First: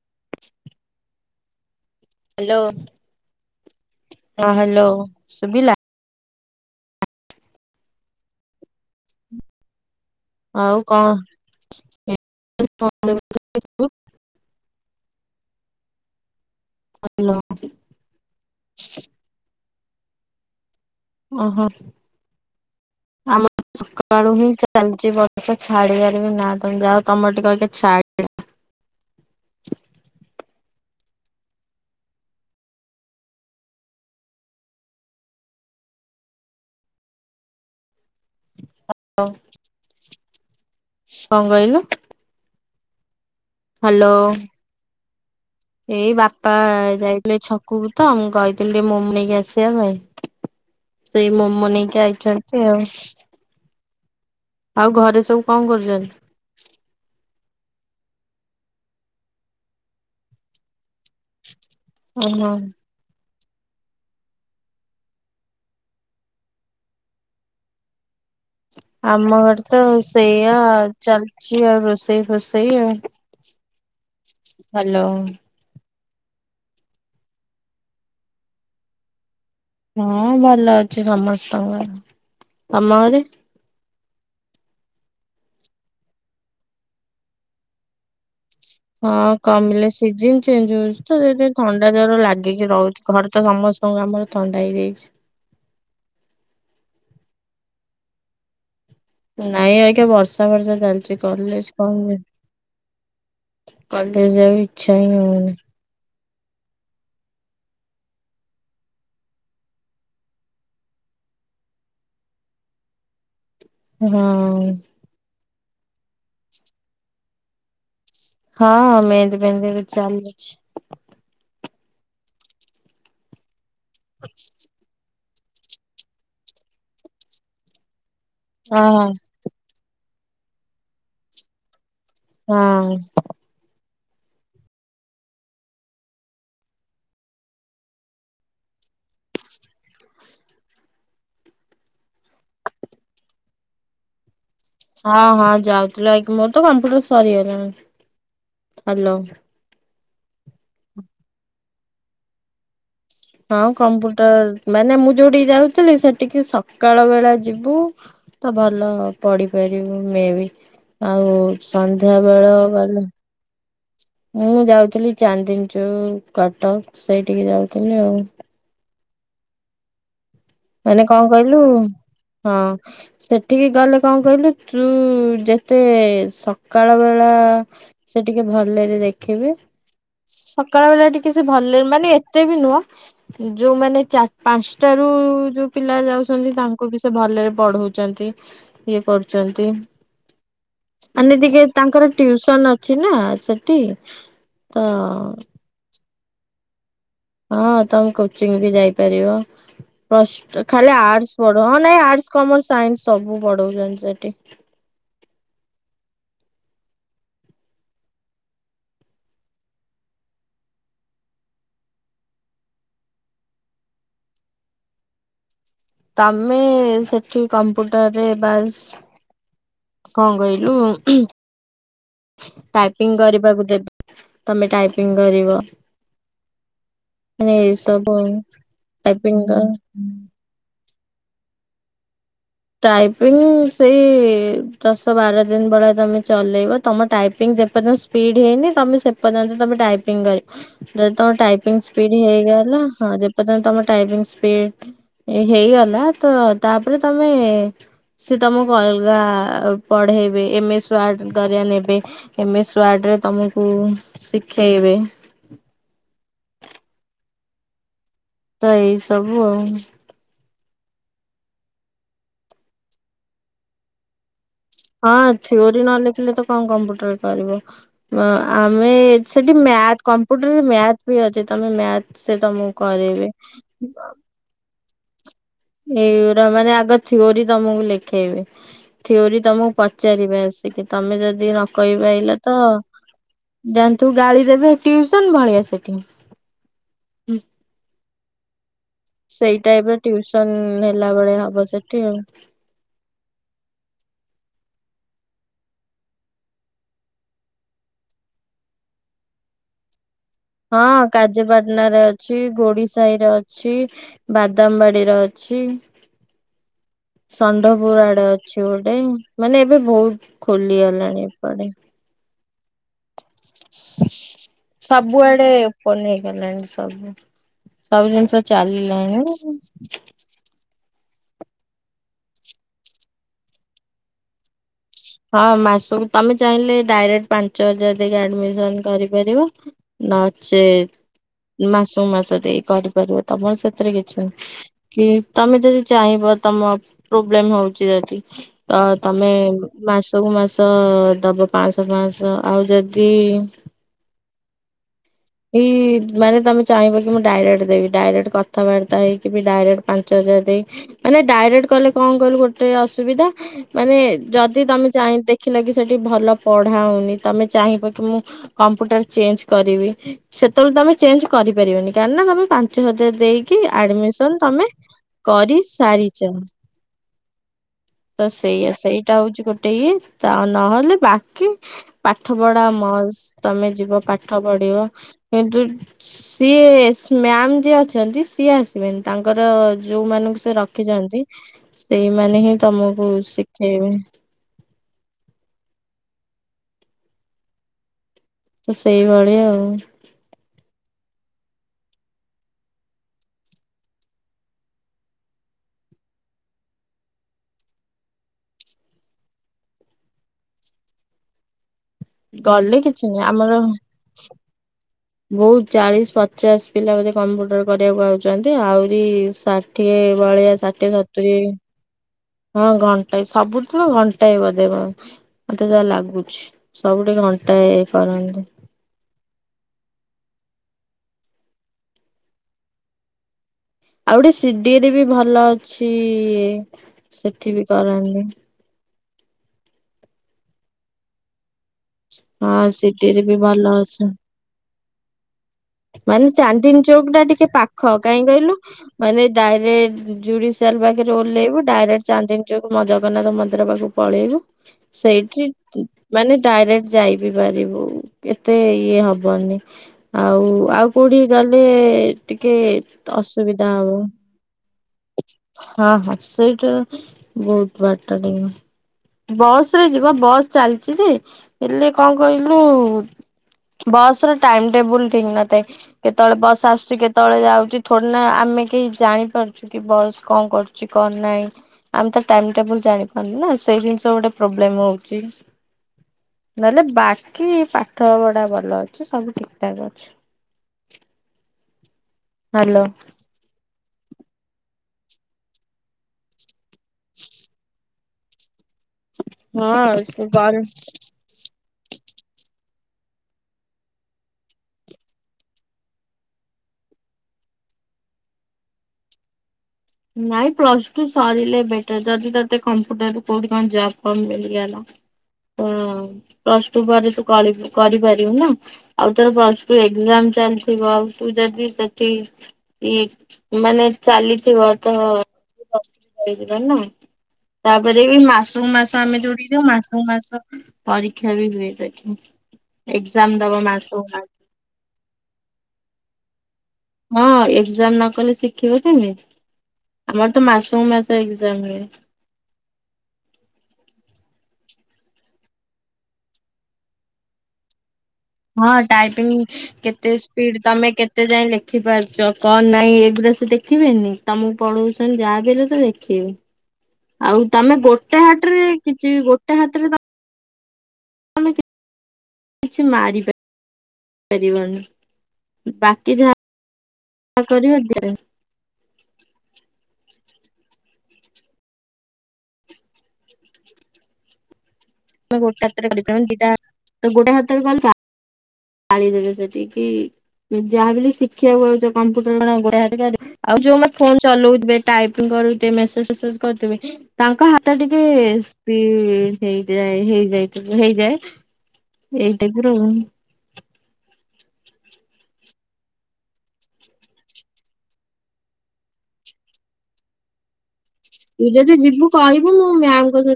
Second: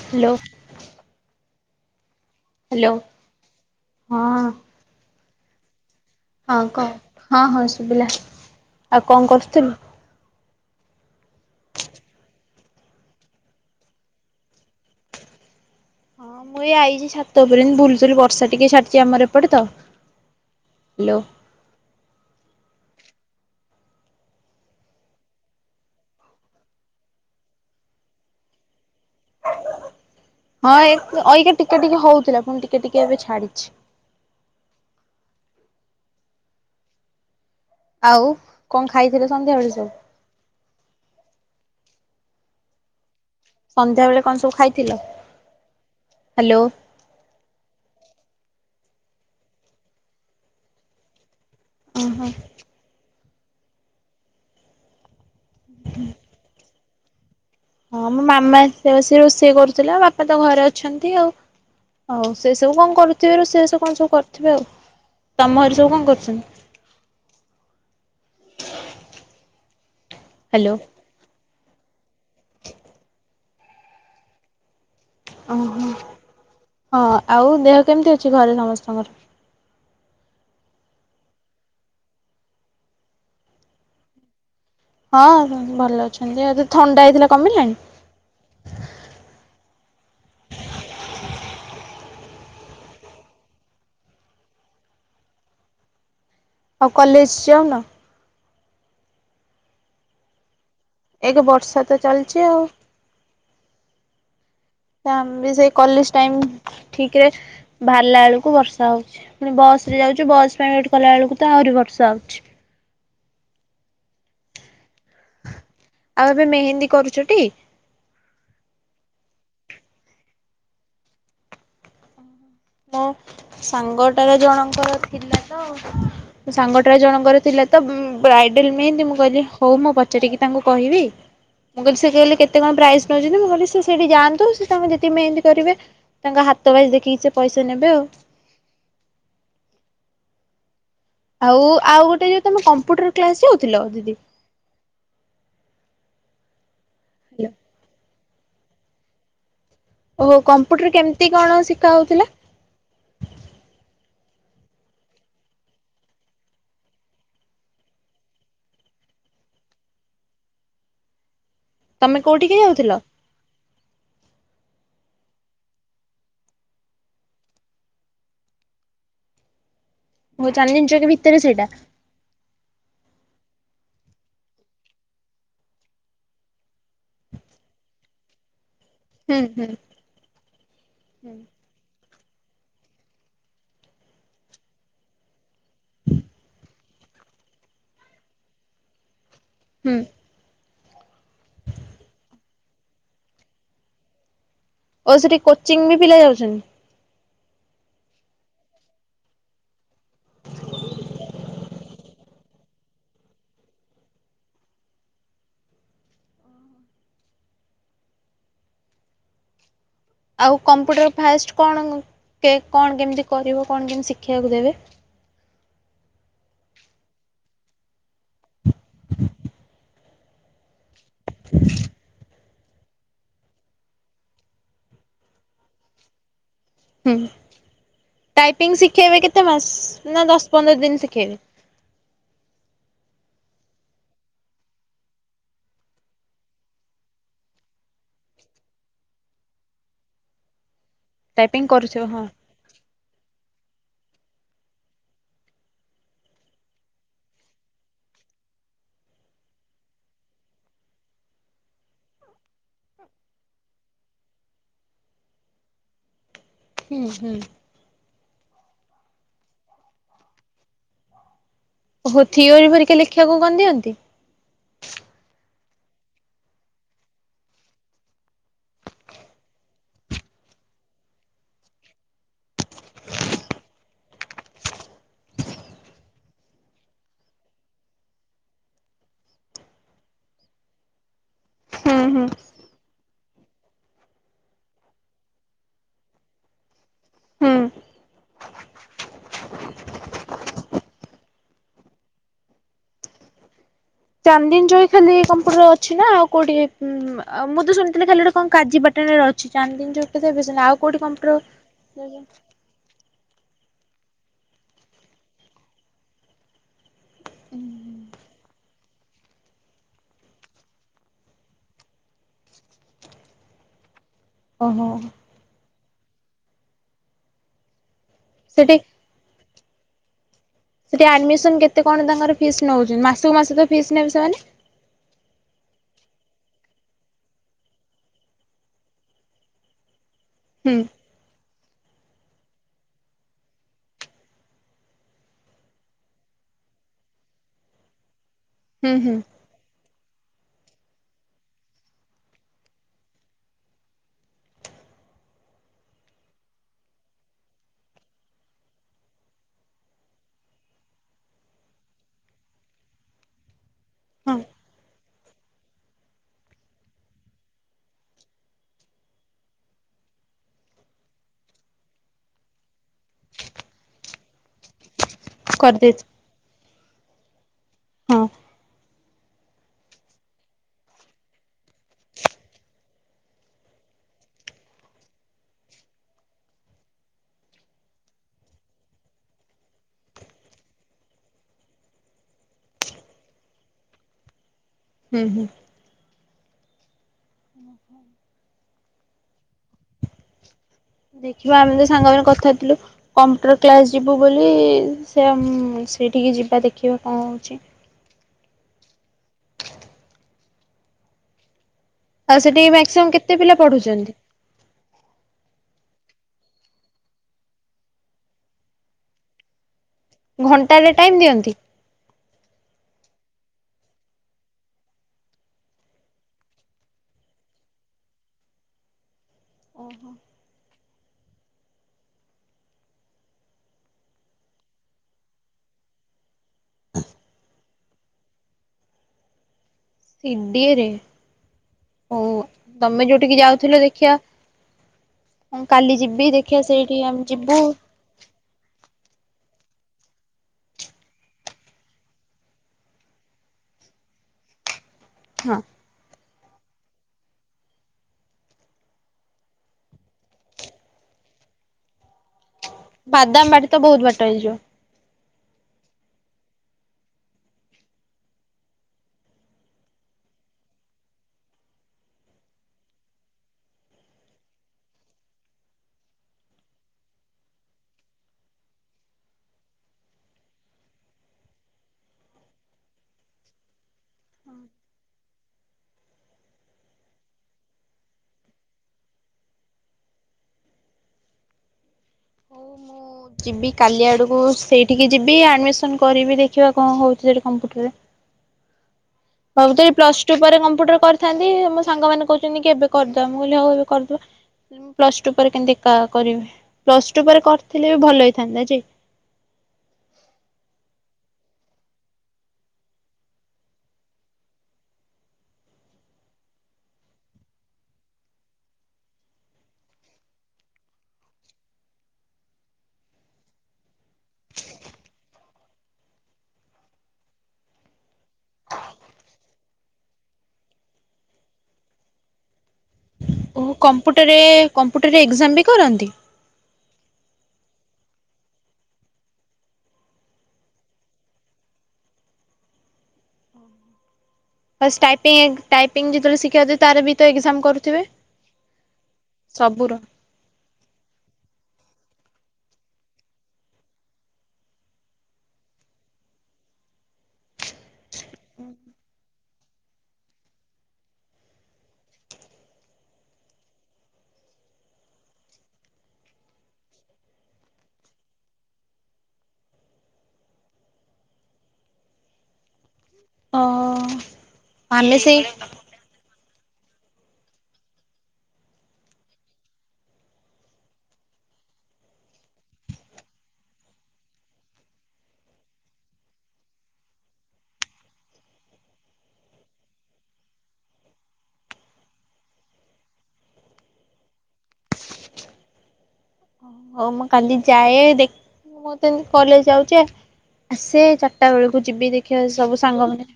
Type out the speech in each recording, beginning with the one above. Hello hello hello ହଁ ହଁ hello ସୁବିଲା ହଁ କଣ ହଁ ହଁ ଶୁଭିଲା ଆଉ କଣ କରୁଥିଲୁ? ଆଉ କଣ [unintelligible] ହଁ ମୁଁ ଏ ଆଇଛି ଛାତ ଉପରେ ଏମିତି ବୁଲୁଥିଲ ବର୍ଷା ଟିକେ ଛା ଚି ଆମର ଏପଟ ତ ହ୍ୟାଲୋ ଓହୋ ଆମର ସକାଳୁ ହିଁ ଚାଲିଛି ବର୍ଷା ଛାଡିବାର ବି ନା ତମେ ଯଉ ତମର ଟିକେ ଛା ହଁଇଗା ଏଇକା ଟିକେ ଟିକେ ହଉଥିଲା ପୁଣି ଟିକେ ଟିକେ ଏବେ ଛାଡିଛି ଆଉ କଣ ଖାଇଥିଲେ ସନ୍ଧ୍ୟାବେଳେ ସବୁ କଣ କହିଲ? ସନ୍ଧ୍ୟା ବେଳେ କଣ ସବୁ ଖାଇଥିଲ? ଏଇ ବାପା ହ୍ୟାଲୋ ଯାଇ ଛକକୁ ତ ମୁ କହିଥିଲି ଟିକେ ମୋମ ନେଇକି ଆସିବା ପାଇଁ ସେଇ ମୋମ ନେଇକି ଓହୋ ହଁ ଯାଇଛନ୍ତି ଆଉ ଆଉ ଘରେ ସବୁ କଣ କରୁଛନ୍ତି? ହଁ ମୋ ମାମା ଆସ ଆସି ରୋଷେଇ କରୁଥିଲା ବାପା ତ ଘରେ ଅଛନ୍ତି ଆଉ ଆଉ ଓହୋ ସେ ସବୁ କଣ କରୁ ସିଏ ରୋସେଇ ବାସ କଣ ସବୁ କରିଥିବେ ଆଉ ତମ ଘର ସବୁ କଣ କରୁଛନ୍ତି? ଆମ ଘର ତ ସେଇୟା ହ୍ୟାଲୋ ଚାଲିଛି ଆଉ ରୋଷେଇ ରଷେଇ ଆଉ ହ୍ୟାଲୋ ଓହୋ ହଁ ଆଉ ଦେହ କେମିତି ଅଛି ଘରେ ସମସ୍ତଙ୍କର ହଁ ଭଲ ଅଛି ସମସ୍ତଙ୍କର ତମ ଘରେ ହଁ ଭଲ ଅଛନ୍ତି ଯି ଥଣ୍ଡା ହେଇଥିଲା କମିଲାଣି ହଁ କମିଲେ ସିଜନ ଚେଞ୍ଜ ହଉଛି ତ ଯଦି ଥଣ୍ଡା ଜର ଲାଗିକି ରହୁଛି ଘରେ ତ ସମସ୍ତେ ତ ଆମର ଥଣ୍ଡା ହେଇଯାଇଛି ଆଉ କଲେଜ ଯାଉନ ନାଇଁ ଆ [unintelligible] ବର୍ଷା ବର୍ଷା ଚାଲିଛି ସେ ଏକ କଲେଜ ବର୍ଷା ତ କଣ ଚାଲିଛି ଆଉ ଜ କଲେଜ ଯିବାକୁ ଇଚଛା ହିଁ ଆମେ ବି ହଉନି ସେଇ କଲେଜ ଟାଇମ୍ ଠିକରେ ବାହାରିଲା ବେଳକୁ ବର୍ଷା ହଉଛି। ପୁଣି ବସ ରେ ଯାଉଛି ବସ୍ ପାଇଁ ୱେଟ କଲା ବେଳକୁ ତ ଆହୁରି ବର୍ଷା ହଉଛି। ହଁ। ଆଉ ଏବେ ମେହେନ୍ଦୀ କରୁଛୁ ଟି? ହଁ ମେହେନ୍ଦୀ ଫେହେନ୍ଦୀ ବି ଚାଲୁଛି। ଅ ସାଙ୍ଗଟାର ଜଣଙ୍କର ଥିଲା ତ। ସାଙ୍ଗଟାର ଜଣଙ୍କର ଥିଲା ତ ବ୍ରାଇଡେଲ ହଁ ମେହେନ୍ଦୀ ମୁଁ କହିଲି ହଉ ମୁଁ ପଚାରିକି ତାଙ୍କୁ କହିବି। ମୁଁ କହିଲି ସେ କହିଲି ହଁ କେତେ କଣ ହଁ ପ୍ରାଇସ୍ ନେଉଛନ୍ତି ମୁଁ କି ସେଇଠି ଯାଆନ୍ତୁ ସେ ତାଙ୍କୁ ଯତିକି ମେହେନ୍ଦୀ କରିବେ ତାଙ୍କ ହାତ ବାଇଜ ଦେଖିକି ସେ ପଇସା ନେବେ ଆଉ। ଆଉ ଆଉ ଗୋଟେ ଯୋଉ ତମେ କମ୍ପ୍ୟୁଟର କ୍ଲାସ ଯାଉଥିଲ ଦିଦି? ହଁ ହଁ ଯାଉଥିଲୁ ଏଖୁ ମୋର ତ କମ୍ପ୍ୟୁଟର ହ୍ୟାଲୋ। ସରିଗଲାଣି ହାଲୋ ଓ କମ୍ପ୍ୟୁଟର କେମିତି କଣ ଶିକା ହଉଥିଲା? ହଁ କମ୍ପୁଟର ମାନେ ମୁଁ ଯୋଉଠିକି ଯାଉଥିଲି ସେଠିକି ସକାଳ ବେଳା ଯିବୁ ତ ଭଲ ପଡି ପାରିବୁ ମେ ବି। ଆଉ ସନ୍ଧ୍ୟା ତମେ ବେଳ କୋଉଠିକି ଯାଉଥିଲ ଗଲେ ମୁଁ ଯାଉଥିଲି ଚାନ୍ଦିନିଚୋକ କଟକ ସେଇଠିକି ଯାଉଥିଲି ଆଉ। ଓ ଚାନ୍ଦିନୀ ମାନେ ଚୌକି କଣ ଭିତରେ କଇଲୁ? ସେଇଟା ହଁ। ସେଠିକି ଗଲେ କଣ କହିଲୁ ତୁ ଯେତେ ସକାଳ ବେଳା ସେ ଟିକେ ଭଲରେ ହୁଁ ଦେଖିବେ। ହୁଁ। ସକାଳ ବେଳା ଟିକେ ସେ ଭଲରେ ମାନେ ଏତେ ବି ନୁହଁ। ଯୋଉମାନେ ଚା ପାଞ୍ଚଟ ରୁ ଯୋଉ ପିଲା ଯାଉଛନ୍ତି ତାଙ୍କୁ ବି ସେ ଭଲରେ ପଢଉଛନ୍ତି। ଇଏ କରୁ ଚନ୍ତି। ହୁଁ ମାନେ ଟିକେ ତାଙ୍କର ଟିଉସନ ଅଛି ନା ସେଠି ତ ଓ ସେଠି କୋଚିଂ ବି ପିଲା ଯାଉଚନ୍ତି? ହଁ ତମେ କୋଚିଂ ବି ଯାଇପାରିବ। ଫଷ୍ଟ ଖାଲି ଆର୍ଟସ ପଢ଼ୁ ହଁ ନାଇଁ ଆର୍ଟସ କମର୍ସ ସାଇନ୍ସ ସବୁ ପଢଉଛନ୍ତି ସେଠି। ଆଉ କମ୍ପ୍ୟୁଟର ଫାଷ୍ଟ କଣ ଉଁ କେ କଣ କେମିତି କରିବ କଣ କେମିତି ଶିଖିବାକୁ ଦେବେ? ତମେ ସେଠି କମ୍ପ୍ୟୁଟରରେ ବାସ, କଣ କହିଲୁ? ଟାଇପିଂ କରିବାକୁ ଦେବେ। ତମେ ଟାଇପିଂ କରିବ। ହୁଁ ମାନେ ଏଇ ସବୁ ଟାଇପିଙ୍ଗ ଶିଖେଇବେ ଟାଇପିଂ କେତେ ମାସ ନା ଦଶ ପନ୍ଦର ଦିନ ଶିଖେଇବେ? ଟାଇପିଙ୍ଗ ସେଇ ଦଶ ବାର ଦିନ ଭଳିଆ ତମେ ଚଲେଇବ। ତମ ଟାଇପିଙ୍ଗ ଯେପର୍ଯ୍ୟ [unintelligible] ସ୍ପିଡ ହେଇନି ତମେ ସେ ପର୍ଯ୍ୟନ୍ତ ତମେ ଟାଇପିଙ୍ଗ କରିବ। ଯଦି ତମ ଟାଇପିଂ ଟାଇପିଙ୍ଗ କରୁଥିବ ସ୍ପିଡ ହଁ ହେଇଗଲା ହଁ ଯେ ପର୍ଯ୍ୟନ୍ତ ତମ ଟାଇପିଙ୍ଗ ସ୍ପିଡ ହେଇଗଲା ତ ତାପରେ ତମ ମେ ସେ ତମକୁ ଅଲଗା ପଢେଇବେ। ଏମଏସ ୱାର୍ଡ କରିଆ ନେବେ। ଏମ୍ଏସ ୱାର୍ଡ଼ରେ ତୁମକୁ ଶିଖେଇବେ ହୁଁ ହୁଁ। ତ ଏଇ ସବୁ ଆଉ। ଓହୋ ଥିଓରି ଭରିକା ଲେଖିବାକୁ କଣ ଦିଅନ୍ତି? ହଁ ଥିଓରି ନ ଲେଖିଲେ ତ କଣ କମ୍ପ୍ୟୁଟର ପାରିବ? ଅ ଆମେ ସେଠି ମ୍ୟାଥ କମ୍ପ୍ୟୁଟରରେ ମ୍ୟାଥ ବି ଅଛି ତମେ ମ୍ୟାଥ ସେ ତମକୁ କରେଇବେ। ଏଇଗୁରା ମାନେ ଆଗ ଥିଓରି ତମକୁ ଲେଖେଇବେ। ଥିଓରି ତମକୁ ପଚାରିବେ ଆସିକି ତମେ ଯଦି ରପ୍ ହୁଁ କହି ହୁଁ ପାଇଲ ତ ଯାଆନ୍ତୁ ଗାଳି ଦେବେ ଟ୍ୟୁସନ ଭଳିଆ ସେଠି ହୁଁ। ସେଇଟା ଏବେ ଟିଉସନ ହେଲା ଭଳିଆ ହବ ସେଠି ଆଉ। ଚାନ୍ଦିନିଚୌକି ଖାଲି କମ୍ପୁଟର ଅଛି ନା, ଆଉ କୋଉଠି ଉଁ? ଆ ମୁଁ ତ ଶୁଣିଥିଲି ଖାଲି ଗୋଟେ କଣ କାଜି ପାଟଣରେ ଅଛି, ଚାନ୍ଦିନୀଚୌକି ହଁ କାଜିପାଟଣା ରେ ଅଛି, ଗୋଡିଶ ସାହି ରେ ଅଛି, ବାଦାମବାଡିର ଅଛି। ଷଣ୍ଢପୁର ଆଡେ ଅଛି ଗୋଟେ ମାନେ ଏବେ ବହୁତ ଖୋଲିଗଲାଣି ଏପଟେ। ଓହୋ ସବୁଆଡେ ପଲିଗଲାଣି ସବୁ ସବୁ ଜିନି ତ ସେଠି ଚାଲିଲାଣି। ସେଠି ଆଡମିସନ କେତେ କଣ ତାଙ୍କର ଫିସ୍ ନଉଚନ୍ତି, ମାସକୁ ମାସ ତ ଫିସ୍ ନେବେ ସେମାନେ? ହଁ ମାସକୁ ତମେ ଚାହିଁଲେ ଡାଇରେକ୍ଟ ପାଞ୍ଚ ହଜାର ଦେଇକି ଆଡମିସନ କରିପାରିବ। ହୁଁ ନଚେତ୍ ମାସକୁ ମାସ ଦେଇ କରିପାରିବ, ତମର ସେଥିରେ କିଛି କି ତମେ ଯଦି ଚାହିଁବ ତମ ପ୍ରୋବ୍ଲେମ ହଉଚି ଯଦି ତ ହୁଁ ହୁଁ ତମେ ମାସକୁ ମାସ ଦବ ପାଞ୍ଚଶହ ପାଞ୍ଚଶହ ଆଉ ଯଦି ଏଇ ମାନେ ତମେ ଚାହିଁବ କି ମୁଁ ଡାଇରେକ୍ଟ ଦେବି ଡାଇରେକ୍ଟ କଥାବାର୍ତ୍ତା ହେଇକି ଡାଇରେକ୍ଟ ପାଞ୍ଚ ହଜାର ଦେଇ ମାନେ ଡାଇରେକ୍ଟ କଲେ କଣ କହିଲୁ ଗୋଟେ ଅସୁବିଧା ମାନେ ହଁ ଯଦି ତମେ ଚାହିଁ ଦେ ଦେଖିଲ କିି ସେଠି ଭଲ ପଢା ହଉନି, ତମେ ଚାହିଁବ କି ମୁଁ କମ୍ପ୍ୟୁଟର ଚେଞ୍ଜ କରିବି ସେତେବେଳେ ତମେ ଚେଞ୍ଜ କରିପାରିବନି କାହିିକି ନା ତମେ ପାଞ୍ଚ ହଜାର ଦେଇକି ଆଡମିସନ ତମେ କରିଦେଇଛି କରିସାରିଚ। ହଁ ତ ସେଇଆ ସେଇଟା ହଉଛି ଗୋଟେ ଇଏ, ତ ନହେଲେ ବାକି ପାଠ ପଢା ମସ୍ତ ତମେ ଯିବ ପାଠ ପଢିବ କିନ୍ତୁ ସିଏ ମ୍ୟାମ ଯିଏ ଅଛନ୍ତି ସିଏ ଆସିବେନି, ତାଙ୍କର ଯୋଉ ମାନଙ୍କୁ ସେ ର ଖିଛନ୍ତି, ସେଇମାନେ ହିଁ ତମକୁ ଶିଖେଇବେ। ହୁଁ ହୁଁ। ସେଇଭଳିଆ ଆଉ। ଦେଖିବା ଆମେ ତ ସାଙ୍ଗମାନେ କଥା ହେଇଥିଲୁ। କମ୍ପ୍ୟୁଟର କ୍ଲାସ୍ ଯିବୁ ବୋଲି ସେ ସେଇଠିକି ଯିବା ଦେଖିବା କଣ ହେଉଛି। ଆଉ ସେଠି ଗଲେ କିଛି ମାକ୍ସିମମ୍ ନାହିଁ, କେତେ ପିଲା ଆମର ପଢୁଛନ୍ତି? ବହୁତ ଚାଳିଶ ପଚାଶ ପିଲା ବୋଧେ କମ୍ପ୍ୟୁଟର କରିବାକୁ ଆଉଛନ୍ତି। ଆହୁରି ଷାଠିଏ ବଳିଆ ଘଣ୍ଟାରେ ଷାଠିଏ ଟାଇମ ସତୁରି ଦିଅନ୍ତି? ହଁ ଘଣ୍ଟାଏ ସବୁଥିରୁ ଘଣ୍ଟାଏ ବଜେଇବ, ମତେ ଯାହା ଲାଗୁଛି। ସବୁଠି ଘଣ୍ଟାଏ ଇଏ କରନ୍ତି। [unintelligible] ଆଉ ଗୋଟେ ସିଡିଏରେ ବି ଭଲ ଅଛି ସେଠି ବି କରନ୍ତି। ସିଡିଏ ରେ। ହଁ ସିଦିଏ ରେ ଯୋଉଠିକି ବି ଯାଉଥିଲ ଭଲ ଅଛ। ଦେଖିଆ ହଁ କାଲି ମାନେ ଯିବି ଦେଖିଆ ସେଇଠି ଚାନ୍ଦିନୀଚୌକ ଟା ଆମେ ଟିକେ ଯିବୁ ପାଖ କାହିଁ କହିଲୁ ମାନେ ଡାଇରେକ୍ଟ ଜୁଡିସିଆଲ ପାଖେରେ ଓହ୍ଲେଇବୁ ଡାଇରେକ୍ଟ ଚାନ୍ଦିନ ଚୌକ ଜଗନ୍ନାଥ ମନ୍ଦିର ପାଖକୁ ପଳେଇବୁ, ସେଇଠି ହଁ ମାନେ ଡାଇରେକ୍ଟ ଯାଇ ବିି ପାରିବୁ, ଏତେ ଇଏ ହବନି। ଆଉ ଆଉ କୋଉଠି ଗଲେ ଟିକେ ଅସୁବିଧା ହବ। ଟାଇଲ୍ ଯିବ। ହଁ ହଁ ସେଇଟା ବହୁତ ବାଟ ଟିକେ। ବସ ରେ ଯିବ ବସ ଚାଲିଛି ଯେ, ହେଲେ କଣ କହିଲୁ ବସ୍ ର ଟାଇମ୍ ଟେବୁଲ୍ ଠିକ୍ ନଥାଏ। କେତେବେଳେ ବସ୍ ଆସୁଛି କେତେବେଳେ ଯାଉଛି ଥୋଡ଼ିନା ଆମେ କେହି ଜାଣିପାରୁ ଛୁ କି ବସ୍ କଁ କରୁଛି କଁ ନାହିଁ। ଆମେ ତ ଟାଇମ୍ ଟେବୁଲ ଜାଣି ପାରନୁ ନା, ସେଇ ଜିନିଷ ଗୋଟେ ପ୍ରୋବ୍ଲେମ୍ ହୋଉଛି। ନହେଲେ ବାକି ପାଠ ପଢ଼ା ଭଲ ଅଛି ସବୁ ଠିକ ଠାକ୍ ଅଛି। ହାଲୋ। ଯିବି କାଲି ଆଡ଼କୁ ସେଇଠିକି ଯିବି ଆଡ଼ମିଶନ କରିବି ଦେଖିବା କଁ ହୋଉଛି ସେଠି କମ୍ପୁଟରରେ। ହବୁ ତ ଏଇ ହଁ ପ୍ଲସ୍ ସେ ଟୁ ପରେ ବାର କମ୍ପ୍ୟୁଟର କରିଥାନ୍ତି ମୋ ସାଙ୍ଗ ମାନେ କହୁଛନ୍ତି କି ଏବେ କରିଦବା, ମୁଁ କହିଲି ହଉ ଏବେ କରିଦବା। ମୁଁ କହିଲି ପ୍ଲସ୍ ଟୁ ପରେ କେମତି ଏକା କରିବି ପ୍ଲସ ଟୁ ପରେ କରିଥିଲେ ବି ଭଲ ହେଇଥାନ୍ତା ଯେ। ନାଇଁ ପ୍ଲସ୍ ଟୁ ସାରିଲେ ବେଟର ଯଦି ତତେ କମ୍ପୁଟର ରୁ କୋଉଠି କଣ ଜବ୍ ଫବ୍ ମିଳିଗଲା। ହୁଁ ପ୍ଲସ୍ ଟୁ ପରେ ତୁ କଳିବୁ କରିପାରିବୁ ନା। ଆଉ ତୋର ପଲ୍ସ ଟୁ ଏଗ୍ଜାମ ଚାଲିଥିବ ଆଉ ତୁ ଯଦି ସେଠି ଇକ୍ ମାନେ ଚାଲିଥିବ ତ [unintelligible] ହେଇଯିବ ନା। ତାପରେ ବି ମାସୁକୁ ମାସ ଆମେ ଯୋଉଠି କି ଯିବୁ ମାସୁକୁ ମାସ ପରୀକ୍ଷା ବି ହୁଏ ସେଠି। ଏକ୍ଜାମ ଦବ ଓହୋ ମାସକୁ ମାସ କମ୍ପୁଟରରେ କମ୍ପୁଟରରେ ଏଗ୍ଜାମ ବି କରନ୍ତି? ହଁ ଏକ୍ଜାମ ନ କଲେ ଶିଖିବ କେମିତି? ଆମର ତ ମାସକୁ ମାସ ଏଗ୍ଜାମ୍ ହୁଏ। ଷ୍ଟାଟିଙ୍ଗ୍ ଟାଇପିଙ୍ଗ ଯେତେବେଳେ ଶିଖିବାକୁ ଯାଉଛୁ ତାର ବି ତ ଏଗ୍ଜାମ କରୁଥିବେ? ହଁ ଟାଇପିଂ ସବୁର। କେତେ ସ୍ପିଡ଼୍ ତମେ କେତେ ଯାଏ ଲେଖିପାରୁଛ କଣ ନାହିଁ ଏଗୁଡା ସେ ଦେଖିବେନି ତମକୁ ପଢ଼ୁଉଛ ତେଣୁ ଯାହା ବି ହେଲେ ସେ ଦେଖିବେ। ଆଉ ତମେ ଗୋଟେ ଗୋଟେ ହାଟରେ କିଛି ଗୋଟେ ହାତରେ ତମେ କିଛି ମାରି ପା ପାରିବନି ବାକି ଯାହା କରିବ [unintelligible] ଅ ତମେ ଗୋଟେ ହାତରେ [unintelligible] ଦିଟା ତ ଗୋଟେ ହାତରେ ଗଲା। ପାଳିଦେବେ ସେଠି କି, ଯାହା ବି ହେଲେ ଶିଖିବାକୁ ଆଉଛ କମ୍ପ୍ୟୁଟର କଣ ଆଉ ଗୋଡ଼ [unintelligible] ଆଉ ଯୋଉମାନେ ଫୋନ୍ ଚଲଉଥିବେ ଟାଇପିଙ୍ଗ କରୁଥିବେ ମେସେଜ ଫେସେଜ କରୁଥିବେ ତାଙ୍କ ହାତ ଟିକେ ସ୍ପିଡ଼୍ ହେଇଯାଏ ହେଇଯାଇ ଥିବା ହେଇଯାଏ। ଏଇ ଡ଼ିଗୁରୁ ହଉ ମୁଁ କାଲି ଯାଏ ଦେଖ ମୁଁ ତ ଏମତି କଲେଜ ଯାଉଛେ ଆସେ ଚାରଟା ତୁ ଯଦି ବେଳକୁ ଯିବି ଦେଖିବା ସବୁ ସାଙ୍ଗମାନେ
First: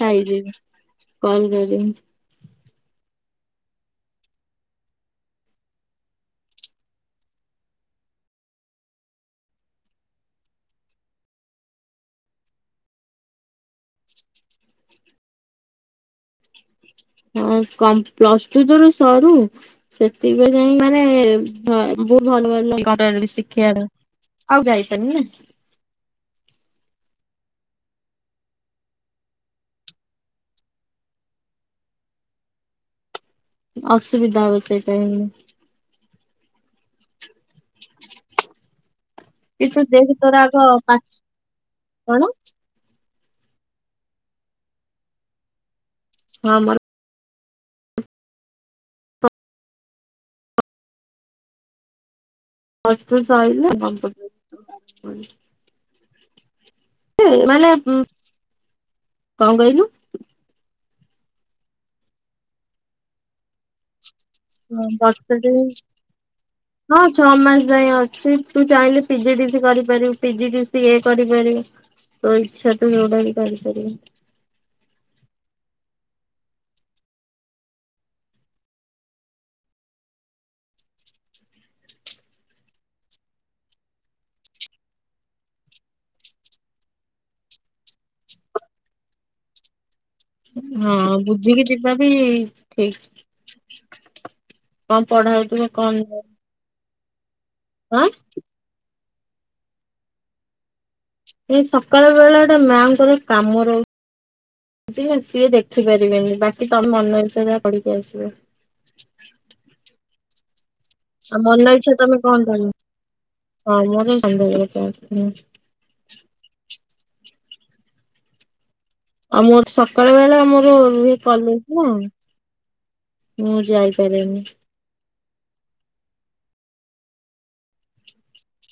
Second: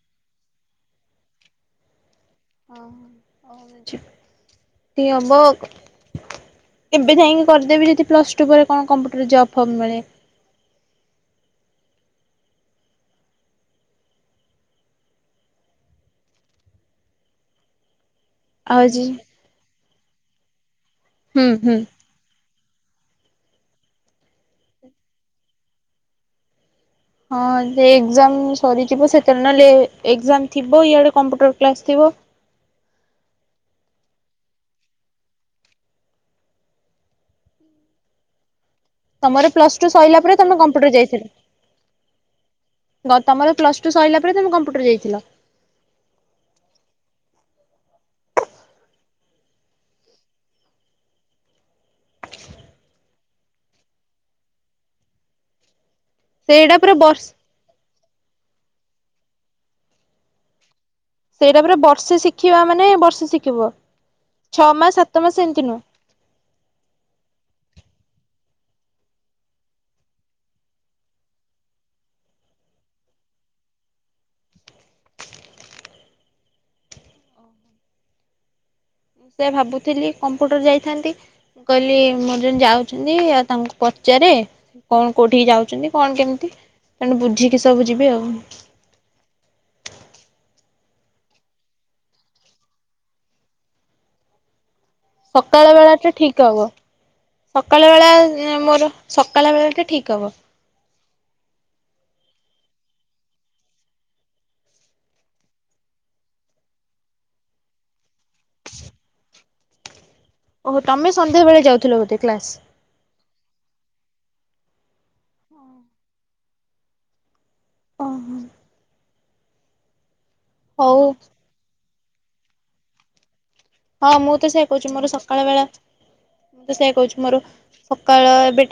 ଖାଇଯିବି କଲ କରିିମ୍ ଓହୋ ହୋଉ [unintelligible] ଯଦି ହେବ ଏବେ ଯାଇଁକି କରିଦେବି ଯଦି ପ୍ଲସ୍ ଟୁ ପରେ କଣ କମ୍ପ୍ୟୁଟର ଜବ ଫବ୍ ମିଳେ। ହଁ କମ୍ ପ୍ଲସ ଟୁ ଆଉ ତୋର ଆଜି ସରୁ। ସେଥିପାଇ ଯାଇ ମାନେ ହୁଁ ହୁଁ। ଭା ବହୁତ ଭଲ ଭଲ କରେଇଲି ଶିଖେଆର। ଆଉ ଯାଇଛନ୍ତି ନା? ହଁ ଯେ ଏଗ୍ଜାମ ସରିଯିବ ସେତେବେଳେ, ନହେଲେ ଏଗ୍ଜାମ ଥିବ ଇଆଡ଼େ କମ୍ପ୍ୟୁଟର କ୍ଲାସ ଥିବ। ଅସୁବିଧା ହୁଏ ସେଇ ପାଇଁ। ତମର ପ୍ଲସ୍ କିନ୍ତୁ ଟୁ ଦେଖ ସଇଲା ତୋର ପରେ ଆଗ ତମେ କମ୍ପ୍ୟୁଟର ପା ଯାଇଥିଲ? କଣ ନ ତମର ପ୍ଲସ୍ ଟୁ ସଇଲା ପରେ ତମେ କମ୍ପ୍ୟୁଟର ଯାଇଥିଲ? ହଁ ମୋର ପ୍ଲସ୍ ଟୁ ସଇଲା କମ୍ପୁଟର ସେଟା ପୁରା ବର୍ଷ ମାନେ ବୁଁ କଁ କହିଲୁ? ସେଇଟା ପୁର ବର୍ଷେ ଶିଖିବା ମାନେ ବର୍ଷେ ଶିଖିବ ଛଅ ମାସ ସାତ ମାସ ବର୍ଷଟେ ଏମିତି ନୁହଁ। ହଁ ଛଅ ମାସ ଯାଏ ଅଛି। ତୁ ଚାହିଁଲେ ପିଜି ଡି ସି କରିପାରିବୁ ପିଜି ଡି ସି ଏ କରିପାରିବୁ। ତୋ ଇଛା ତୁ ଯୋଉଟା ବି କରିପାରିବୁ। ସେ ଭାବୁଥିଲି କମ୍ପୁଟର ଯାଇଥାନ୍ତି। ମୁଁ କହିଲି ମୋର ଯାଉଛନ୍ତି ଆଉ ତାଙ୍କୁ ପଚାରେ କଣ କୋଉଠିକି ଯାଉଛନ୍ତି କଣ କେମିତି ତଣୁ ବୁଝିକି ସବୁ ଯିବେ ଆଉ। ହଁ ବୁଝିକି ଯିବା ବି ଠିକ୍। କଣ ପଢା ସକାଳ ହଉଥିବ ବେଳା କଣ ଟା - - ଠିକ ହବ ସକାଳ ବେଳା ମୋର ସକାଳ ବେଳା ଟା ଠିକ ହବ। ଏଇ ସକାଳ ବେଳେ ଏଟା ମାଆ ଙ୍କର କାମ ରହୁଚି। ସିଏ ଦେଖିପାରିବେନି ବାକି ତମେ ମନ ଇଚ୍ଛା ଯାହା କରିପାରିବ। ଓହୋ ତମେ ଆଉ ସନ୍ଧ୍ୟା ବେଳେ ମନ ଯାଉଥିଲ ଇଚ୍ଛା ବୋଧେ ତମେ କଁ କ୍ଲାସ କରିବ। ହଁ ମୋର ଓହୋ ଆଉ ମୋର ସକାଳ ବେଳେ ମୋର ହଉ। କଲେଜ ନା ମୁଁ ଯାଇ ହଁ ମୁଁ ତ ସେଇଆ କହୁଚି ମୋର ସକାଳ ବେଳା ମୁଁ ତ ସେଇଆ କହୁଚି ମୋର ସକାଳ ଏବେ- -